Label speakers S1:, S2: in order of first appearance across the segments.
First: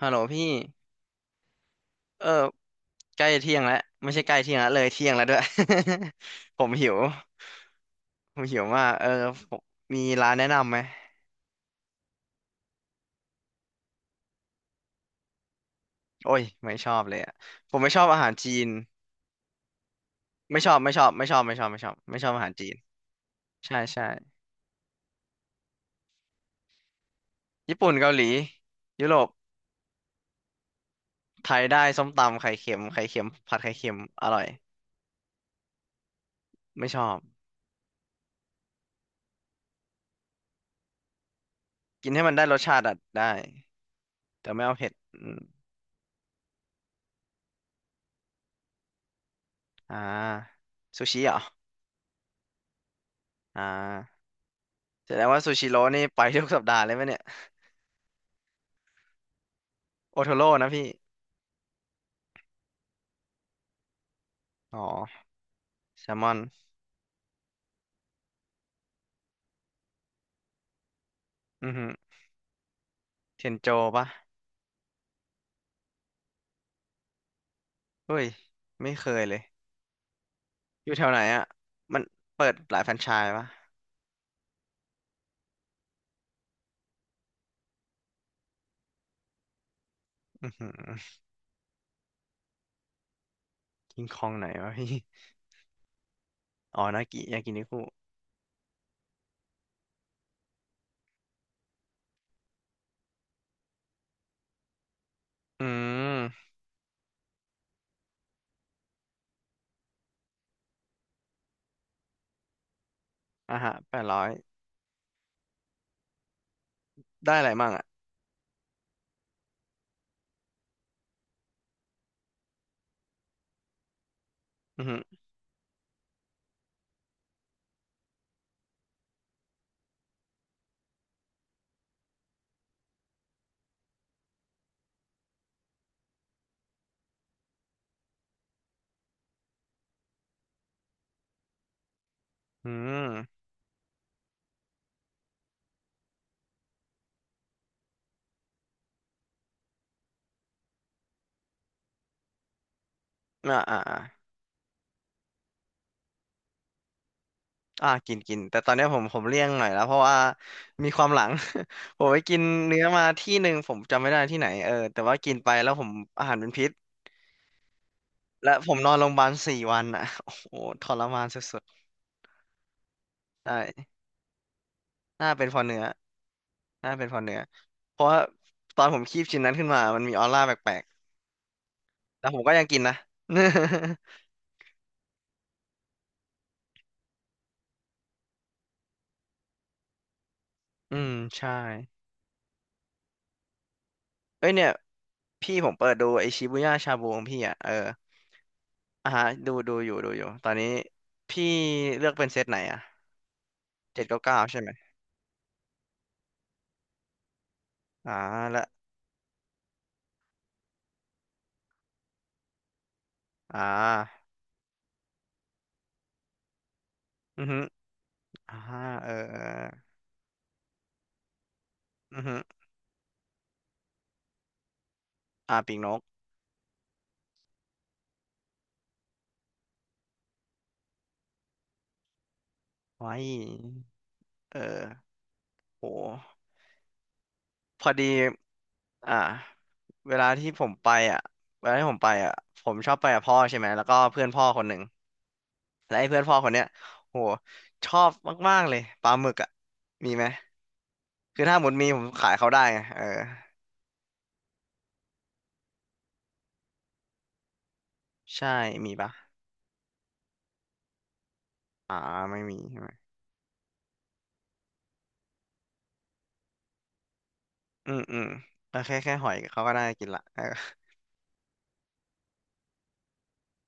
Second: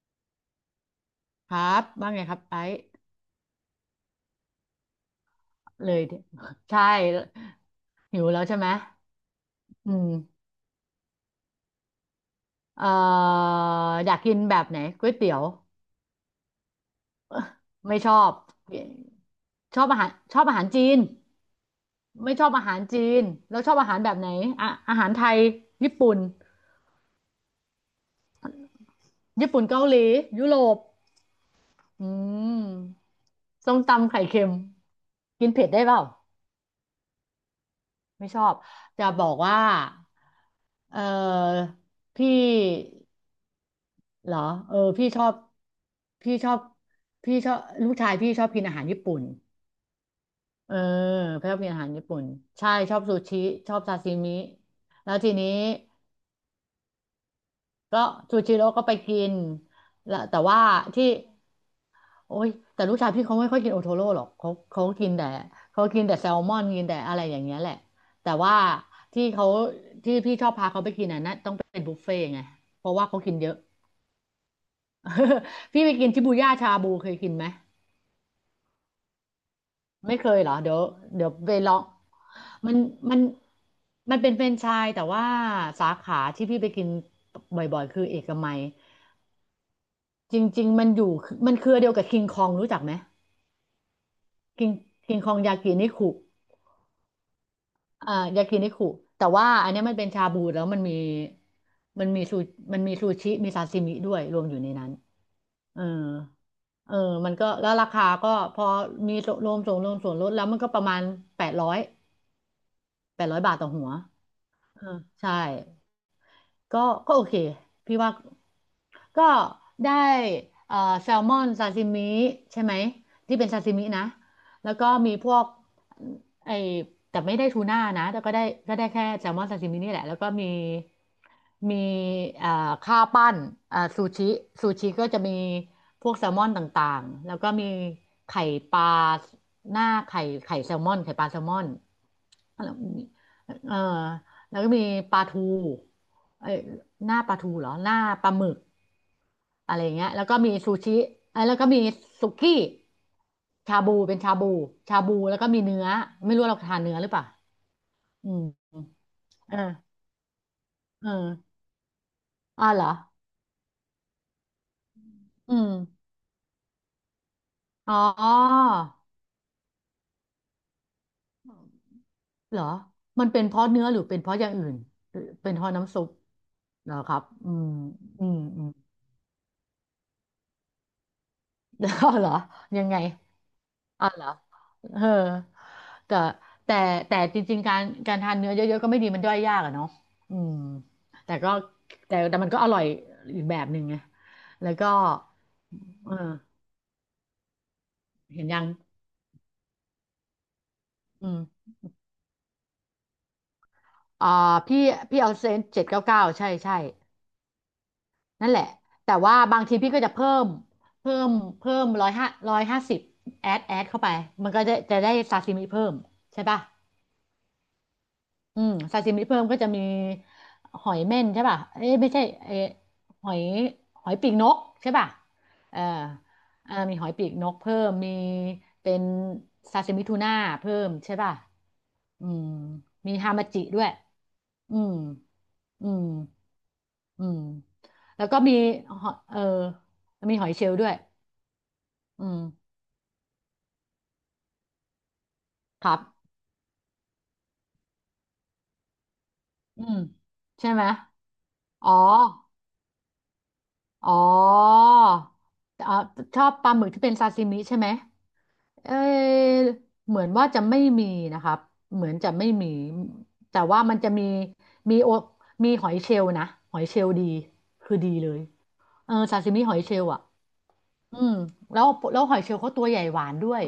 S1: ฮัลโหลพี่
S2: ครับว่าไง
S1: เออ
S2: ครับไอ้
S1: ใกล้เที่ยงแล้วไม่ใช่ใกล้เที่ยงแล้วเลยเที่ยงแล้วด้วย
S2: เลยดิ
S1: ผม
S2: ใช่
S1: หิว
S2: หิว
S1: ผ
S2: แล้
S1: ม
S2: วใช่
S1: หิว
S2: ไหม
S1: มากเออผม
S2: อื
S1: มี
S2: ม
S1: ร้านแนะนำไหม
S2: เอ่ออยากกินแบบไหนก๋วยเตี๋ยว
S1: โอ้ยไม่ชอบเลยอะผมไม่
S2: ไม่
S1: ชอบ
S2: ชอ
S1: อาหาร
S2: บ
S1: จีน
S2: ชอบอา
S1: ไม่
S2: หาร
S1: ชอบ
S2: จี
S1: ไม่
S2: น
S1: ชอบไม่ชอบไม่ชอบไม่ชอบไม่ชอบ
S2: ไม่
S1: อา
S2: ชอ
S1: หา
S2: บ
S1: รจี
S2: อา
S1: น
S2: หารจีนแล้วชอ
S1: ใช่
S2: บอาหาร
S1: ใช่
S2: แบบไหนอะอาหารไทยญี่ปุ่น
S1: ญี่ปุ่นเกาหลียุโรป
S2: ญี่ปุ่นเกาหลียุโรป
S1: ไทยได้
S2: อื
S1: ส้มตำไข่เค็ม
S2: ม
S1: ไข่เค็มผัดไข่
S2: ส้ม
S1: เค็ม
S2: ตำไข่
S1: อร่
S2: เค็
S1: อย
S2: มกินเผ็ดได้เปล่า
S1: ไม่ชอบ
S2: ไม่ชอบจะบอกว่าเออ
S1: กินให้
S2: พี่
S1: มันได้รสชาติอะได้
S2: เหรอ
S1: แต่ไม่
S2: เอ
S1: เอา
S2: อ
S1: เผ็ดอืม
S2: พี่ชอบพี่ชอบลูกชายพี่ชอบกินอาหารญี่ปุ่น
S1: อ่า
S2: เออ
S1: ซูชิเหรอ
S2: พี่ชอบกินอาหารญี่ปุ่นใช่ชอบซูชิ
S1: อ่
S2: ชอบซาซิ
S1: า
S2: มิ
S1: แส
S2: แล้ว
S1: ดง
S2: ที
S1: ว่า
S2: นี้
S1: ซูชิโร่นี่ไปทุกสัปดาห์เลยไหมเนี่ย
S2: ก็ซูชิโร่ก็ไปกินแล้
S1: โอ
S2: ว
S1: โท
S2: แต่
S1: โร่
S2: ว่า
S1: นะพี่
S2: ที่โอ๊ยแต่ลูกชายพี่เขาไม่ค่อยกินโอโทโร่หรอกเขา
S1: อ๋อ
S2: เขากินแต่เขากิ
S1: แซ
S2: นแต่
S1: ลม
S2: แซ
S1: อน
S2: ลมอนกินแต่อะไรอย่างเงี้ยแหละแต่ว่าที่เขาที่พี่ชอบพาเขาไปกินอ่ะนะต้อง
S1: อือ
S2: เป็น
S1: หือ
S2: บุฟเฟ่ต์ไงเพราะว่าเขากิน
S1: เท
S2: เย
S1: น
S2: อะ
S1: โจปะ
S2: พี่ไปกินชิบูย่าชาบูเคยกินไหม
S1: เฮ้ย ไม่เคยเลย
S2: ไม่เคยเหรอ
S1: อยู่แถวไหน
S2: เดี๋ยว
S1: อ่ะ
S2: ไปลอง
S1: มันเปิด
S2: มั
S1: ห
S2: น
S1: ลายแฟรนไช
S2: มัน
S1: ส์ปะ
S2: มันเป็นแฟรนไชส์แต่ว่าสาขาที่พี่ไปกินบ่อยๆคือเอกมัยจร
S1: อือ
S2: ิ
S1: หื
S2: ง
S1: อ
S2: ๆมันอยู่มันเครือเดียวกับคิงคองรู้จักไหม
S1: กินคองไหน
S2: คิ
S1: วะ
S2: ง
S1: พี่
S2: คิงคองยากินิคุ
S1: อ๋อนากิยากินิคุ
S2: อ่ายากินิคุแต่ว่าอันเนี้ยมันเป็นชาบูแล้วมันมีมันมีซูมันมีซูชิมีซาซิมิด้วยรวมอยู่ในนั้น
S1: อื
S2: เออ
S1: ม
S2: เออมันก็แล้วราคาก็พอมีรวมส่วนลดแล้วมันก็ประมาณแปดร้อยแปดร้อยบา
S1: อ่ะ
S2: ทต่อ
S1: ฮะ
S2: หัว
S1: 800
S2: เออใช่ ก็ก็โอ
S1: ได้
S2: เค
S1: อะไรมั่งอ่ะ
S2: พี่ว่าก็ได้เอ่อแซลมอนซาซิมิใช่ไหมที่เป็นซาซิมินะแล้ว
S1: อือ
S2: ก็
S1: หือ
S2: มีพวกไอแต่ไม่ได้ทูน่านะแต่ก็ได้แค่แซลมอนซาซิมินี่แหละแล้วก็มีมีเอ่อข้าวปั้นซูชิซูชิก็จะมีพวกแซลมอนต่างๆแล้วก็มีไข่ปลาหน้าไข่ไข่แซลมอนไข่ปลาแซลมอน
S1: อื
S2: แล้วมี
S1: ม
S2: เออแล้วก็มีปลาทูเอ้ยหน้าปลาทูเหรอหน้าปลาหมึกอะไรอย่างเงี้ยแล้วก็มีซูชิเอ้ยแล้วก็มีสุกี้
S1: อ่าอ่า
S2: ชาบู
S1: อ่า
S2: เป็นชาบูชาบูแล้วก็มีเนื้อไม่รู้เราทานเนื้อหรือเปล่า
S1: อ่ากิน
S2: อื
S1: กินแต่ตอน
S2: ม
S1: เนี้ยผมผมเลี่ยง
S2: เออ
S1: หน่อยแล้วเพราะว่ามีควา
S2: เอ
S1: มหลัง
S2: อ
S1: ผมไปกิน
S2: อ่า
S1: เนื้
S2: เหร
S1: อ
S2: อ
S1: มาที่หนึ่งผมจำไม่ได้ที่ไหนเออแต่ว่ากินไป
S2: อื
S1: แล้
S2: ม
S1: วผมอาหารเป็นพิษ
S2: อ๋อ
S1: และผมนอนโรงพยาบาล4 วันอ่ะ โอ้โหทรมานสุด
S2: เหรอมันเป็
S1: ๆ
S2: นเพราะเนื้อ
S1: ได้
S2: หรือเป็นเพราะอย่างอื่นหรือ
S1: น่าเป็น
S2: เป็น
S1: เพอ
S2: เพราะ
S1: เนื้อ
S2: น้ำซุปเหร
S1: น่า
S2: อ
S1: เป็น
S2: ค
S1: เพ
S2: รั
S1: อ
S2: บ
S1: เนื้อ
S2: อืม
S1: เพราะว่า
S2: อืม อืม
S1: ตอนผมคีบชิ้นนั้นขึ้นมามันมีออร่าแปลก
S2: แล้ว
S1: ๆ
S2: เห
S1: แต่
S2: รอ
S1: ผมก็ยังกิน
S2: ยัง
S1: นะ
S2: ไง อ๋อเหรอเออแต่แต่แต่จริงๆการทานเนื้อเยอะๆก็ไม่ดีมันย่อยยากอะเนาะอืม
S1: อืม
S2: แต่
S1: ใช่
S2: ก็แต่มันก็อร่อยอีกแบบหนึ่งไง
S1: เอ้ยเนี่
S2: แล้
S1: ย
S2: วก็
S1: พี่ผมเปิดดู
S2: เออ
S1: ไอชิบุย่าชาบูของพี่อ่ะเออ
S2: เห็นยัง
S1: อ่ะฮะดูอยู่ตอนนี้
S2: อืม
S1: พี่เลือกเป็นเซตไหนอ่ะเจ็ดเก้า
S2: อ่า
S1: เก้าใช่ไหม
S2: พี่พี่เอาเซน799ใช่ใช่
S1: อ่า
S2: นั่นแห
S1: และ
S2: ละแต่ว่าบางทีพี่ก็จะเพิ่มเพิ่มเพิ่ม150
S1: อ่
S2: แอดเข้าไป
S1: า
S2: มันก็จะได้ซาซิมิเพิ่มใช่ป่ะ
S1: อือฮึอ่า
S2: อืมซา
S1: เอ
S2: ซิ
S1: อ
S2: มิ
S1: เอ
S2: เพิ่
S1: อ
S2: มก็จะมีหอยเม่นใช่ป่ะเอ้ยไม่
S1: อื
S2: ใช่
S1: อฮึ
S2: เอ้ยหอยหอยปีกนกใช่ป่ะ
S1: อ่าปี
S2: เอ
S1: ก
S2: อ
S1: นก
S2: เออมีหอยปีกนกเพิ่มมีเป็นซาซิมิทูน่าเพิ่มใช่ป่ะอืม
S1: ไว้
S2: มีฮามาจิด้วย
S1: เอ
S2: อื
S1: อ
S2: ม
S1: โห
S2: อืมอืม
S1: พอดี
S2: แล้วก็มีหอ
S1: อ่า
S2: ยเออ
S1: เวลา
S2: มีห
S1: ที่
S2: อยเช
S1: ผ
S2: ล
S1: ม
S2: ล์ด้
S1: ไป
S2: วย
S1: อ่ะเวลาที่ผมไป
S2: อื
S1: อ่ะ
S2: ม
S1: ผมชอบไปกับพ่อใช่ไหมแล้วก็เพื่อนพ่อคนหนึ่ง
S2: ค
S1: และ
S2: รั
S1: ไอ้เพื่อน
S2: บ
S1: พ่อคนเนี้ยโหชอบมากๆเลยปลาหมึกอ่ะ
S2: อืม
S1: มีไหม
S2: ใช่ไหม
S1: คือถ้าหมดมี
S2: อ๋อ
S1: ผมขายเขาได้ไงเออ
S2: อ๋อเอ่อชอบปลาหมึกที่เป็นซาซิมิใช่ไหม
S1: ใช่
S2: เอ
S1: มีปะ
S2: อเหมือนว่าจะไม่มีนะครับ
S1: อ่า
S2: เหมือนจะ
S1: ไม่
S2: ไม่
S1: มี
S2: มี
S1: ใช่ไหม
S2: แต่ว่ามันจะมีมีโอมีหอยเชลล์นะหอยเชลล์ดี
S1: อื
S2: คือ
S1: ม
S2: ดี
S1: อืม
S2: เลย
S1: เออแค่
S2: เอ
S1: แค่
S2: อ
S1: หอย
S2: ซาซิ
S1: เขา
S2: มิ
S1: ก็
S2: หอย
S1: ได้
S2: เชล
S1: กิน
S2: ล์
S1: ละ
S2: อ่ะ
S1: เออ
S2: อืมแล้วหอยเชลล์เขาตัวใหญ่หวานด้วย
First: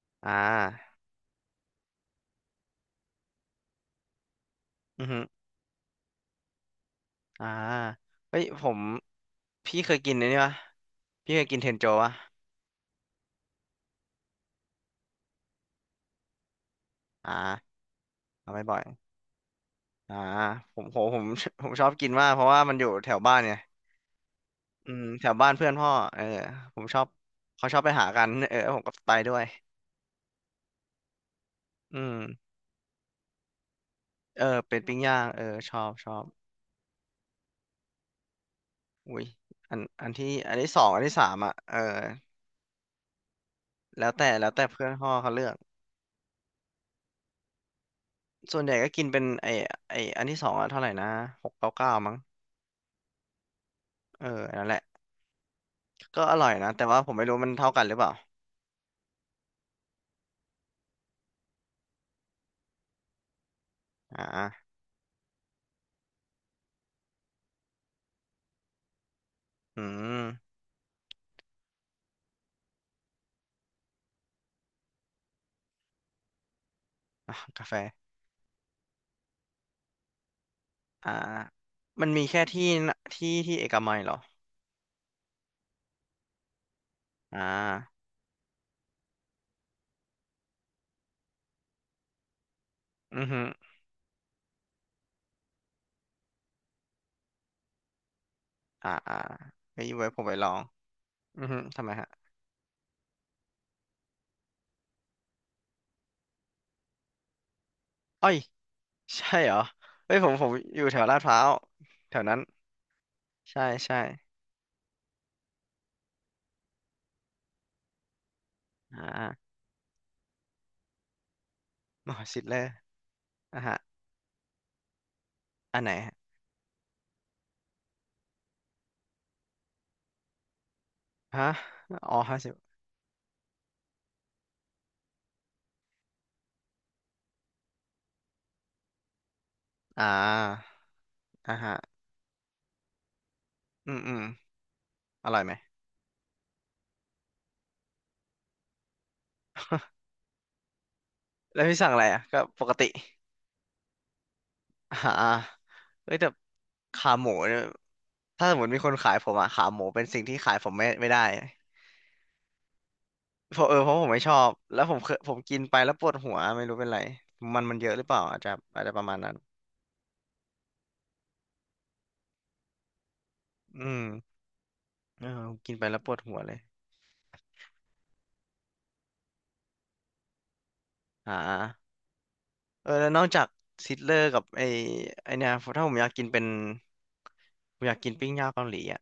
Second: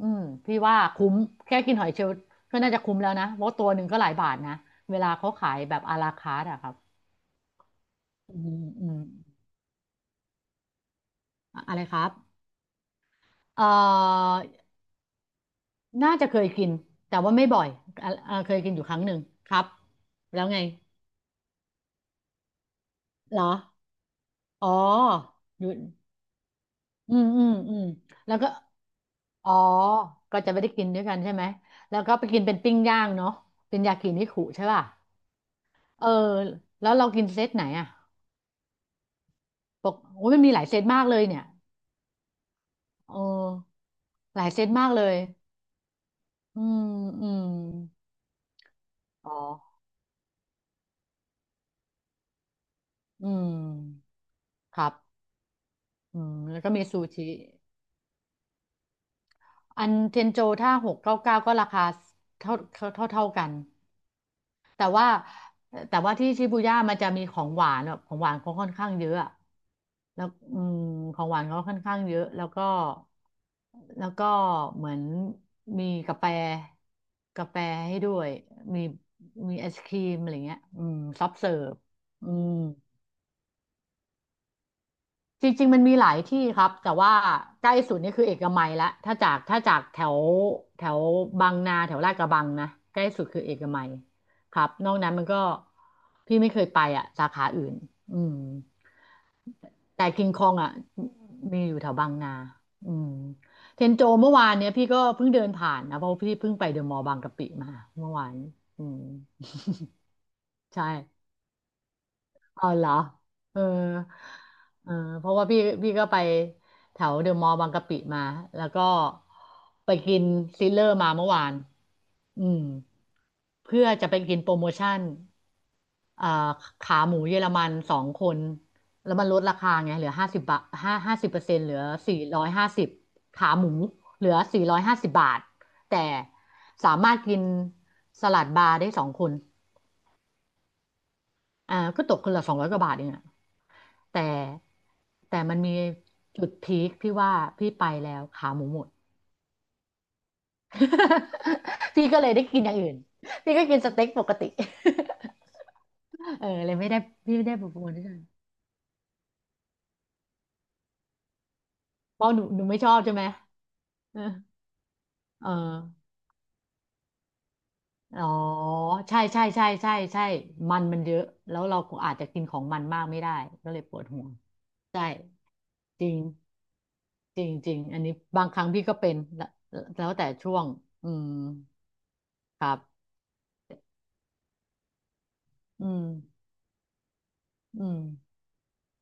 S2: อืม
S1: อ่
S2: พี่ว่า
S1: า
S2: คุ้มแค่กินหอยเชลล์ก็น่าจะคุ้มแล้วนะเพราะตัวหนึ่งก็หลายบาทนะเว
S1: อื
S2: ลา
S1: อฮึ
S2: เขาขายแบบอาราคาร์ทอะครับ
S1: อ่า
S2: อื
S1: เฮ้ยผ
S2: ม
S1: ม
S2: อืม
S1: พี่เคยกินอันนี้ปะพี่เคยกิน
S2: อะ
S1: เท
S2: อะ
S1: น
S2: ไร
S1: โจ
S2: ครั
S1: ปะ
S2: บเอ่อน่าจะเคยกินแต่
S1: อ่
S2: ว่าไม่บ่อย
S1: า
S2: อ่ะเค
S1: เอาไป
S2: ยกิน
S1: บ่
S2: อ
S1: อย
S2: ยู่ครั้งหนึ่งครับ
S1: อ่า
S2: แล้วไง
S1: ผมโหผม ผมชอบกินมากเพราะว่ามันอยู่แถวบ้า
S2: เหร
S1: น
S2: อ
S1: ไง
S2: อ๋อ
S1: อืมแถวบ้าน
S2: อ
S1: เพื่อ
S2: ยู่
S1: นพ่อเออผมชอบ
S2: อืมอืม
S1: เขา
S2: อื
S1: ชอบ
S2: ม
S1: ไปหากัน
S2: แล้วก็
S1: เออผมก็ไปด้วย
S2: อ๋อก็จะไม่ได้กินด้วยกันใช่ไหม แล้ว
S1: อื
S2: ก็
S1: ม
S2: ไปกินเป็นปิ้งย่างเนาะเป็นยากินิคุ
S1: เออ
S2: ใช่
S1: เป็น
S2: ป่ะ
S1: ปิ้งย่างเออชอบ
S2: เอ
S1: ช
S2: อ
S1: อบ
S2: แล้วเรากินเซตไหนอ่ะ
S1: อุ้ยอัน
S2: ปก
S1: อัน
S2: โอ้
S1: ที่
S2: ยมันมี
S1: อัน
S2: หลาย
S1: ที่
S2: เซ
S1: สอ
S2: ต
S1: งอั
S2: มา
S1: น
S2: ก
S1: ที่
S2: เลย
S1: สาม
S2: เนี่ย
S1: อ่ะเออ
S2: เออ
S1: แล้วแต่
S2: หลา
S1: แล้
S2: ย
S1: ว
S2: เซ
S1: แต่
S2: ต
S1: เพื่
S2: มา
S1: อ
S2: ก
S1: น
S2: เล
S1: พ่อ
S2: ย
S1: เขาเลือก
S2: อืมอืม
S1: ส่วนใหญ่ก็กินเป็น
S2: อ๋อ
S1: ไอไออันที่สองอ่ะเท่าไหร่นะ699มั้ง
S2: อืม
S1: เออนั่นแห
S2: ค
S1: ละ
S2: รับอื
S1: ก็
S2: ม
S1: อร่อย
S2: แล้วก็
S1: นะ
S2: มี
S1: แต่
S2: ซู
S1: ว่าผมไม่
S2: ชิ
S1: รู้มันเท่ากันหรือเปล่า
S2: อันเทนโจถ้า699ก็ราคาเท่ากัน
S1: อ่า
S2: แต่ว่าแต่ว่าที่ชิบูย่ามันจะมีของหวานแบบของหวานเขาค่อนข้างเยอะอะ
S1: อื
S2: แล้
S1: ม
S2: วอืมของหวานเขาค่อนข้างเยอะแล้วก็แล้วก็เหมือนมีกาแฟ
S1: อ่ะ
S2: กาแฟ
S1: กาแฟ
S2: ให้ด้วยมีมีไอศครีมอะไรเงี้ยอืม
S1: อ่า
S2: ซอฟเสิร์ฟ
S1: มันมี
S2: อื
S1: แค่
S2: ม
S1: ที่น่ะที่ที่เอกมัยเหรอ
S2: จริงๆมันมีหลายที่ครับแต่ว่า
S1: อ่
S2: ใกล้สุ
S1: า
S2: ดนี่คือเอกมัยละถ้าจากแถวแถวบางนาแถวลาดกระบังนะใกล้สุ
S1: อื
S2: ด
S1: อฮึ
S2: คือเอกมัยครับนอกนั้นมันก็พี่ไม่เคยไปอ่ะสาขาอื่นอืม
S1: อ่าอ่าไว้
S2: แต่
S1: ไว้ผ
S2: คิ
S1: ม
S2: ง
S1: ไป
S2: ค
S1: ล
S2: อ
S1: อ
S2: ง
S1: ง
S2: อ่ะ
S1: อือฮึ
S2: มีอยู่
S1: ทำ
S2: แถ
S1: ไม
S2: วบา
S1: ฮะ
S2: งนาอืมเทนโจเมื่อวานเนี้ยพี่ก็เพิ่งเดินผ่านนะเพราะว่าพี่เพิ่งไปเดอะมอลล์บางกะปิมาเมื่อวา
S1: อ้อย
S2: นอืม
S1: ใช่เหรอเฮ้ยผมอยู่
S2: ใช่
S1: แถวลาดพร้าวแถวนั้น
S2: อ๋อเหรอเอ
S1: ใช่
S2: อ
S1: ใช่
S2: เออเพราะว่าพี่ก็ไปแถวเดอะมอลล์บางกะปิมา แล้วก็
S1: อ่า
S2: ไปกินซิลเลอร์มาเมื่อวาน
S1: หมอชิ
S2: อื
S1: ดเล
S2: ม
S1: ยอ่ะฮะ
S2: เพื่อจะไปกินโปรโมชั่น
S1: อันไหนฮะ
S2: เอ่าขาหมูเยอรมันสองคน แล้วมันลดราคาไงเหลือห้าสิบบาทห้าสิบเปอ
S1: ฮะ
S2: ร์เซ็นต์เหลือ
S1: อ๋อ
S2: สี่
S1: ห้า
S2: ร้อย
S1: สิบ
S2: ห้าสิบขาหมูเหลือ450 บาทแต่สามารถกินสลัดบาร์ได้สองคน
S1: อ่าอ่ะฮะ
S2: ก็ตกคนละ200 กว่าบาทเองอะ
S1: อืมอื
S2: แต่
S1: มอร่
S2: แต่
S1: อยไหม
S2: มันมีจุดพีคที่ว่าพี่ไปแล้วขาหมูหมด
S1: แล้วพี่สั่ง อะไร
S2: พี่ก็
S1: อ่ะ
S2: เลย
S1: ก็
S2: ได้กิ
S1: ป
S2: นอ
S1: ก
S2: ย่าง
S1: ติ
S2: อื่นพี่ก็กินสเต็กปกติ
S1: อ่าเฮ้ยแต่
S2: เออเลยไม่ได้
S1: ขาหมู
S2: พี่ไม่ได้
S1: เนี่ย
S2: ประมูลด้วยกัน
S1: ถ้าสมมติมีคนขายผมอะขาหมูเป็นสิ่งที่ขายผมไม่ได้
S2: เพราะหนูไม่ชอบใช่ไหม
S1: เพราะเออเพราะผม
S2: เอ
S1: ไม่
S2: อ
S1: ชอบ แล้วผมเคย
S2: เออ
S1: กินไปแล้วปวดหัวไม่รู้เป็นไร มันเยอะหรือเปล่า
S2: อ๋อ
S1: อาจจะอาจจะประมาณ
S2: ใช่
S1: นั้น
S2: ใช่ใช่ใช่ใช่มันเยอะแล้วเราก็อาจจะกินของมันมากไม่ได้ก็เลย
S1: อื
S2: ป
S1: ม
S2: วดหัวใช่
S1: เออกินไปแล้ว
S2: จ
S1: ป
S2: ริ
S1: วด
S2: ง
S1: หัวเลย
S2: จริงจริงอันนี้บางครั้งพี่ก็เป็นแล้วแล้วแต่ช่วงอืม
S1: อ่า
S2: ครั
S1: เออ
S2: บ
S1: แล้วนอกจากซิตเลอร์กับไอไอเนี่ยถ้า
S2: อื
S1: ผม
S2: ม
S1: อยากกินเป็นผ
S2: อื
S1: มอยาก
S2: ม
S1: กินปิ้งย่างเกาหลีอ่ะ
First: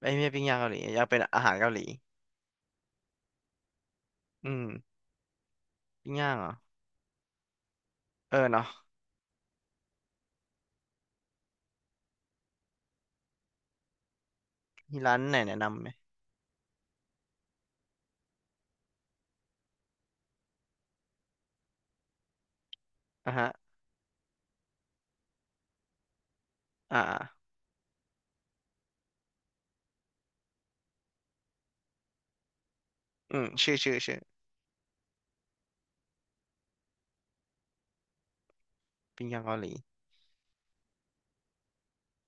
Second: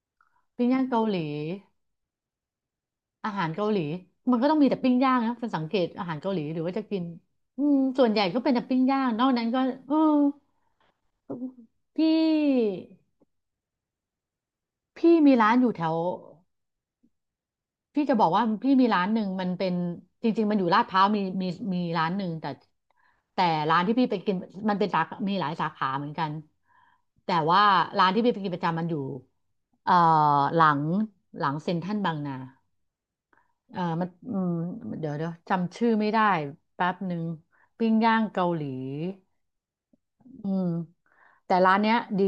S1: ไอ้ยไม่ใช่ปิ้งย่าง
S2: ปิ้
S1: เกา
S2: ง
S1: หลี
S2: ย่าง
S1: อ
S2: เกา
S1: ยาก
S2: ห
S1: เป็น
S2: ลี
S1: อาหารเกาหลี
S2: อาหารเกาหลีมันก็
S1: อื
S2: ต้อง
S1: ม
S2: มีแต่ปิ้งย่างนะเป็นสังเกตอา
S1: ปิ้ง
S2: หาร
S1: ย่า
S2: เกา
S1: ง
S2: หลี
S1: เหรอ
S2: หรือว่าจะกินอืมส่วนใหญ่
S1: เออ
S2: ก็เป็นแต่
S1: เนาะ
S2: ปิ้งย่างนอกนั้นก็เออพี่
S1: มี
S2: พี่
S1: ร้าน
S2: มี
S1: ไหน
S2: ร้าน
S1: แนะ
S2: อยู่
S1: นำ
S2: แถ
S1: ไหม
S2: วพี่จะบอกว่าพี่มีร้านหนึ่งมันเป็นจริงๆมันอยู่ลาดพร้าวมีร้านหนึ่งแต่
S1: อ่ะ
S2: แต่
S1: ฮะ
S2: ร้านที่พี่ไปกินมันเป็นสาขามีหลายสาขาเหมือนกัน
S1: อ่า
S2: แต่ว่าร้านที่พี่ไปกินประจำมันอยู่เอ่อหลังหลังเซ็นทรัลบางนา
S1: อืมชื่อชื่อ
S2: มัน
S1: ชื่อ
S2: อืมเดี๋ยวจำชื่อไม่ได้แป๊บหนึ่งปิ้งย่างเกาหลี
S1: ปิ้งย่างเกาหลี
S2: อืมแต่ร้านเนี้ยดี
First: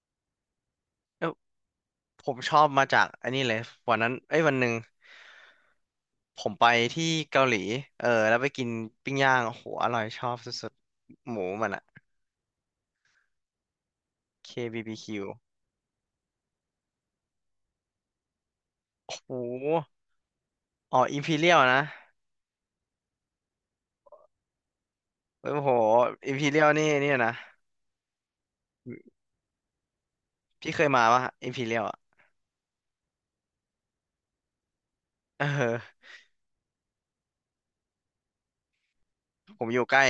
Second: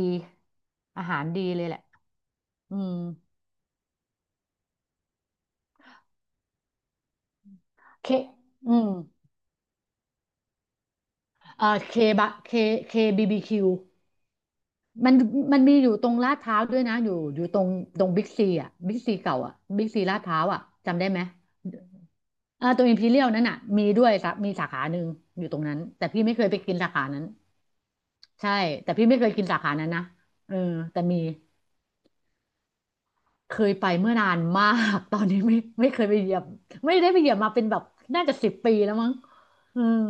S2: อาหา
S1: เอ
S2: ร
S1: อ
S2: ดีเลยแหละ
S1: ผมชอบ
S2: อื
S1: มา
S2: ม
S1: จากอันนี้เลยวันนั้นเอ้ยวันหนึ่งผมไปที่เกาหลีเอ
S2: เค
S1: อแล้วไปกิน
S2: อืม
S1: ปิ้งย่างโอ้โหอร่อยชอบสุดๆหมู
S2: เอ่
S1: มัน
S2: อ
S1: อะ
S2: เคบะเคเคบีบีคิวมัน
S1: KBBQ
S2: มีอยู่ตรงลาดพร้าวด้วยนะอยู่ตรงบิ๊กซีอ่ะบิ๊ก
S1: โอ้
S2: ซี
S1: โห
S2: เก่าอ่ะบิ๊กซีลาดพร้าวอ่ะ
S1: อ๋อ
S2: จำได้ไห
S1: อิ
S2: ม
S1: มพีเรียลนะ
S2: เอ่าตรงอิมพีเรียลนั่นอ่ะมีด้วยสามีสาขาหนึ่งอยู่
S1: โอ้
S2: ตรง
S1: โห
S2: นั้นแต่พี่
S1: อิ
S2: ไม่
S1: ม
S2: เค
S1: พี
S2: ยไป
S1: เรียล
S2: กิน
S1: นี่
S2: สาขา
S1: เนี่ย
S2: นั้น
S1: นะ
S2: ใช่แต่พี่ไม่เคยกินสาขานั้นนะเออ
S1: พี่เคย
S2: แต่
S1: มา
S2: มี
S1: ปะอิมพีเรียลอ่ะ
S2: เคยไปเมื่อนานมาก ตอนนี้
S1: เอ
S2: ไม่ไม่เค
S1: อ
S2: ยไปเหยียบไม่ได้ไปเหยียบมาเป็นแบบน่าจะ10 ปีแล้วมั้ง
S1: ผมอ
S2: เออ
S1: ยู่ใกล้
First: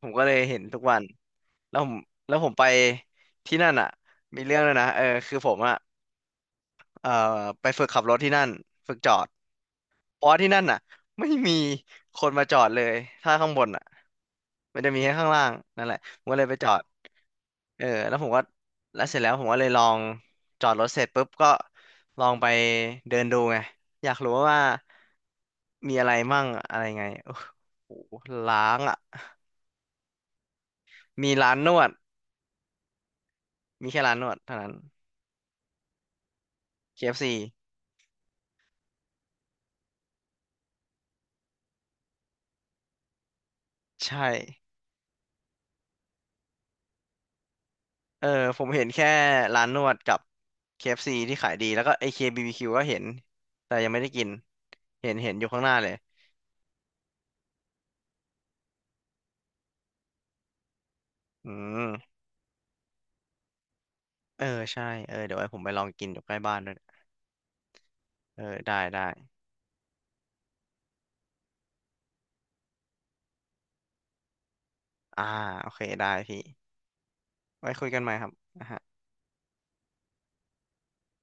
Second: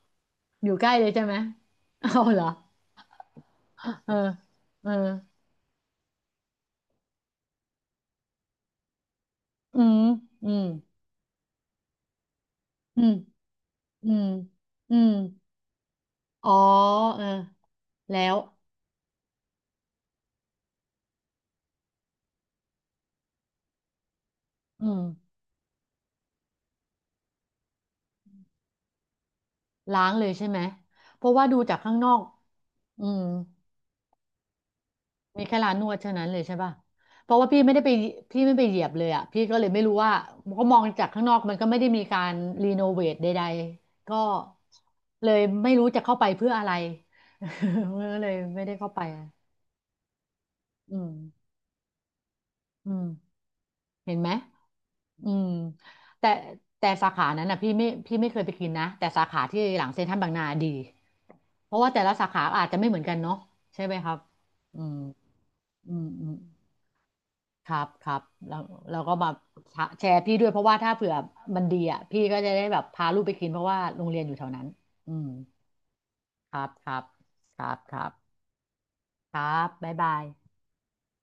S1: ผมก็เลยเห็น
S2: อยู่
S1: ทุก
S2: ใกล้
S1: วัน
S2: เลยใช่ไหม
S1: แล้วผม
S2: เอา
S1: แล้ว
S2: เหร
S1: ผ
S2: อ
S1: มไปที่นั่น
S2: เอ
S1: อ่ะ
S2: อ
S1: มีเรื่องเลยนะ
S2: เออ
S1: เออคือผมอ่ะเออไปฝึกขับรถที่นั่นฝึกจอด
S2: อืม
S1: เพราะว่า
S2: อื
S1: ที่นั่
S2: ม
S1: นอ่ะไม่มีคนมาจอดเลย
S2: อืม
S1: ถ้าข้างบนอ่ะ
S2: อืม
S1: มันจะ
S2: อื
S1: มี
S2: ม
S1: แค่ข้างล่างนั่นแหละผมก็เลย
S2: อ๋อ
S1: ไปจอด
S2: เออ
S1: เออแล้ว
S2: แล้
S1: ผม
S2: ว
S1: ก็แล้วเสร็จแล้วผมก็เลยลองจอดรถเสร็จปุ๊บก็ลองไปเดินดูไงอยากรู้ว่า
S2: อืม
S1: มีอะไรมั่งอะไรไงโอ้โหล้างอ่ะ
S2: ล้างเลยใช่ไหมเพ
S1: มี
S2: ราะว่า
S1: ร้าน
S2: ดู
S1: น
S2: จาก
S1: วด
S2: ข้างนอกอืม
S1: มีแค่ร้านนวดเท่านั้น
S2: มีแค่ร้านนวดเท่านั้นเลยใช่ป่ะเพราะว่า
S1: KFC
S2: พี่ไม่ได้ไปพี่ไม่ไปเหยียบเลยอ่ะพี่ก็เลยไม่รู้ว่าเพราะมองจากข้างนอกมันก็ไม่ได้มีการรีโนเวทใดๆก็
S1: ใช่
S2: เลยไม่รู้จะเข้าไปเพื่ออะไร ก็
S1: เอ
S2: เล
S1: อ
S2: ย
S1: ผ
S2: ไม่
S1: ม
S2: ได้
S1: เห็น
S2: เข้าไป
S1: แค่
S2: อะ
S1: ร้านนวดกับ
S2: อืม
S1: KFC ที่ขายดีแล้วก็ AKBBQ ก็
S2: อื
S1: เห็
S2: ม
S1: นแต่ยังไม่ได้
S2: เห็น
S1: กิ
S2: ไห
S1: น
S2: ม
S1: เห็น
S2: อื
S1: เห็นอ
S2: ม
S1: ยู่ข้างหน้าเลย
S2: แต่สาขานั้นอ่ะพี่ไม่เคยไปกินนะแต่สาขาที่หลังเซ็นทรัลบางนาดี
S1: อื
S2: เพราะว่า
S1: ม
S2: แต่ละสาขาอาจจะไม่เหมือนกันเนาะใช่ไหมครับ
S1: เออ
S2: อื
S1: ใช่
S2: ม
S1: เออเดี๋ยวไว้ผมไปลอง
S2: อื
S1: กิ
S2: ม
S1: นอยู่
S2: อื
S1: ใก
S2: ม
S1: ล้บ้านด้วย
S2: ครับครับ
S1: เออ
S2: แล้ว
S1: ได้
S2: เรา
S1: ได้
S2: ก็มาแชร์พี่ด้วยเพราะว่าถ้าเผื่อมันดีอ่ะพี่ก็จะได้แบบพาลูกไปกินเพราะว่าโรงเรียนอยู่แถวนั้นอื
S1: อ่า
S2: ม
S1: โอเคได้พี่
S2: ครับครับค
S1: ไว้
S2: รับ
S1: คุย
S2: ค
S1: กัน
S2: รั
S1: ใหม่
S2: บ
S1: ครับ
S2: ครับบ๊ายบาย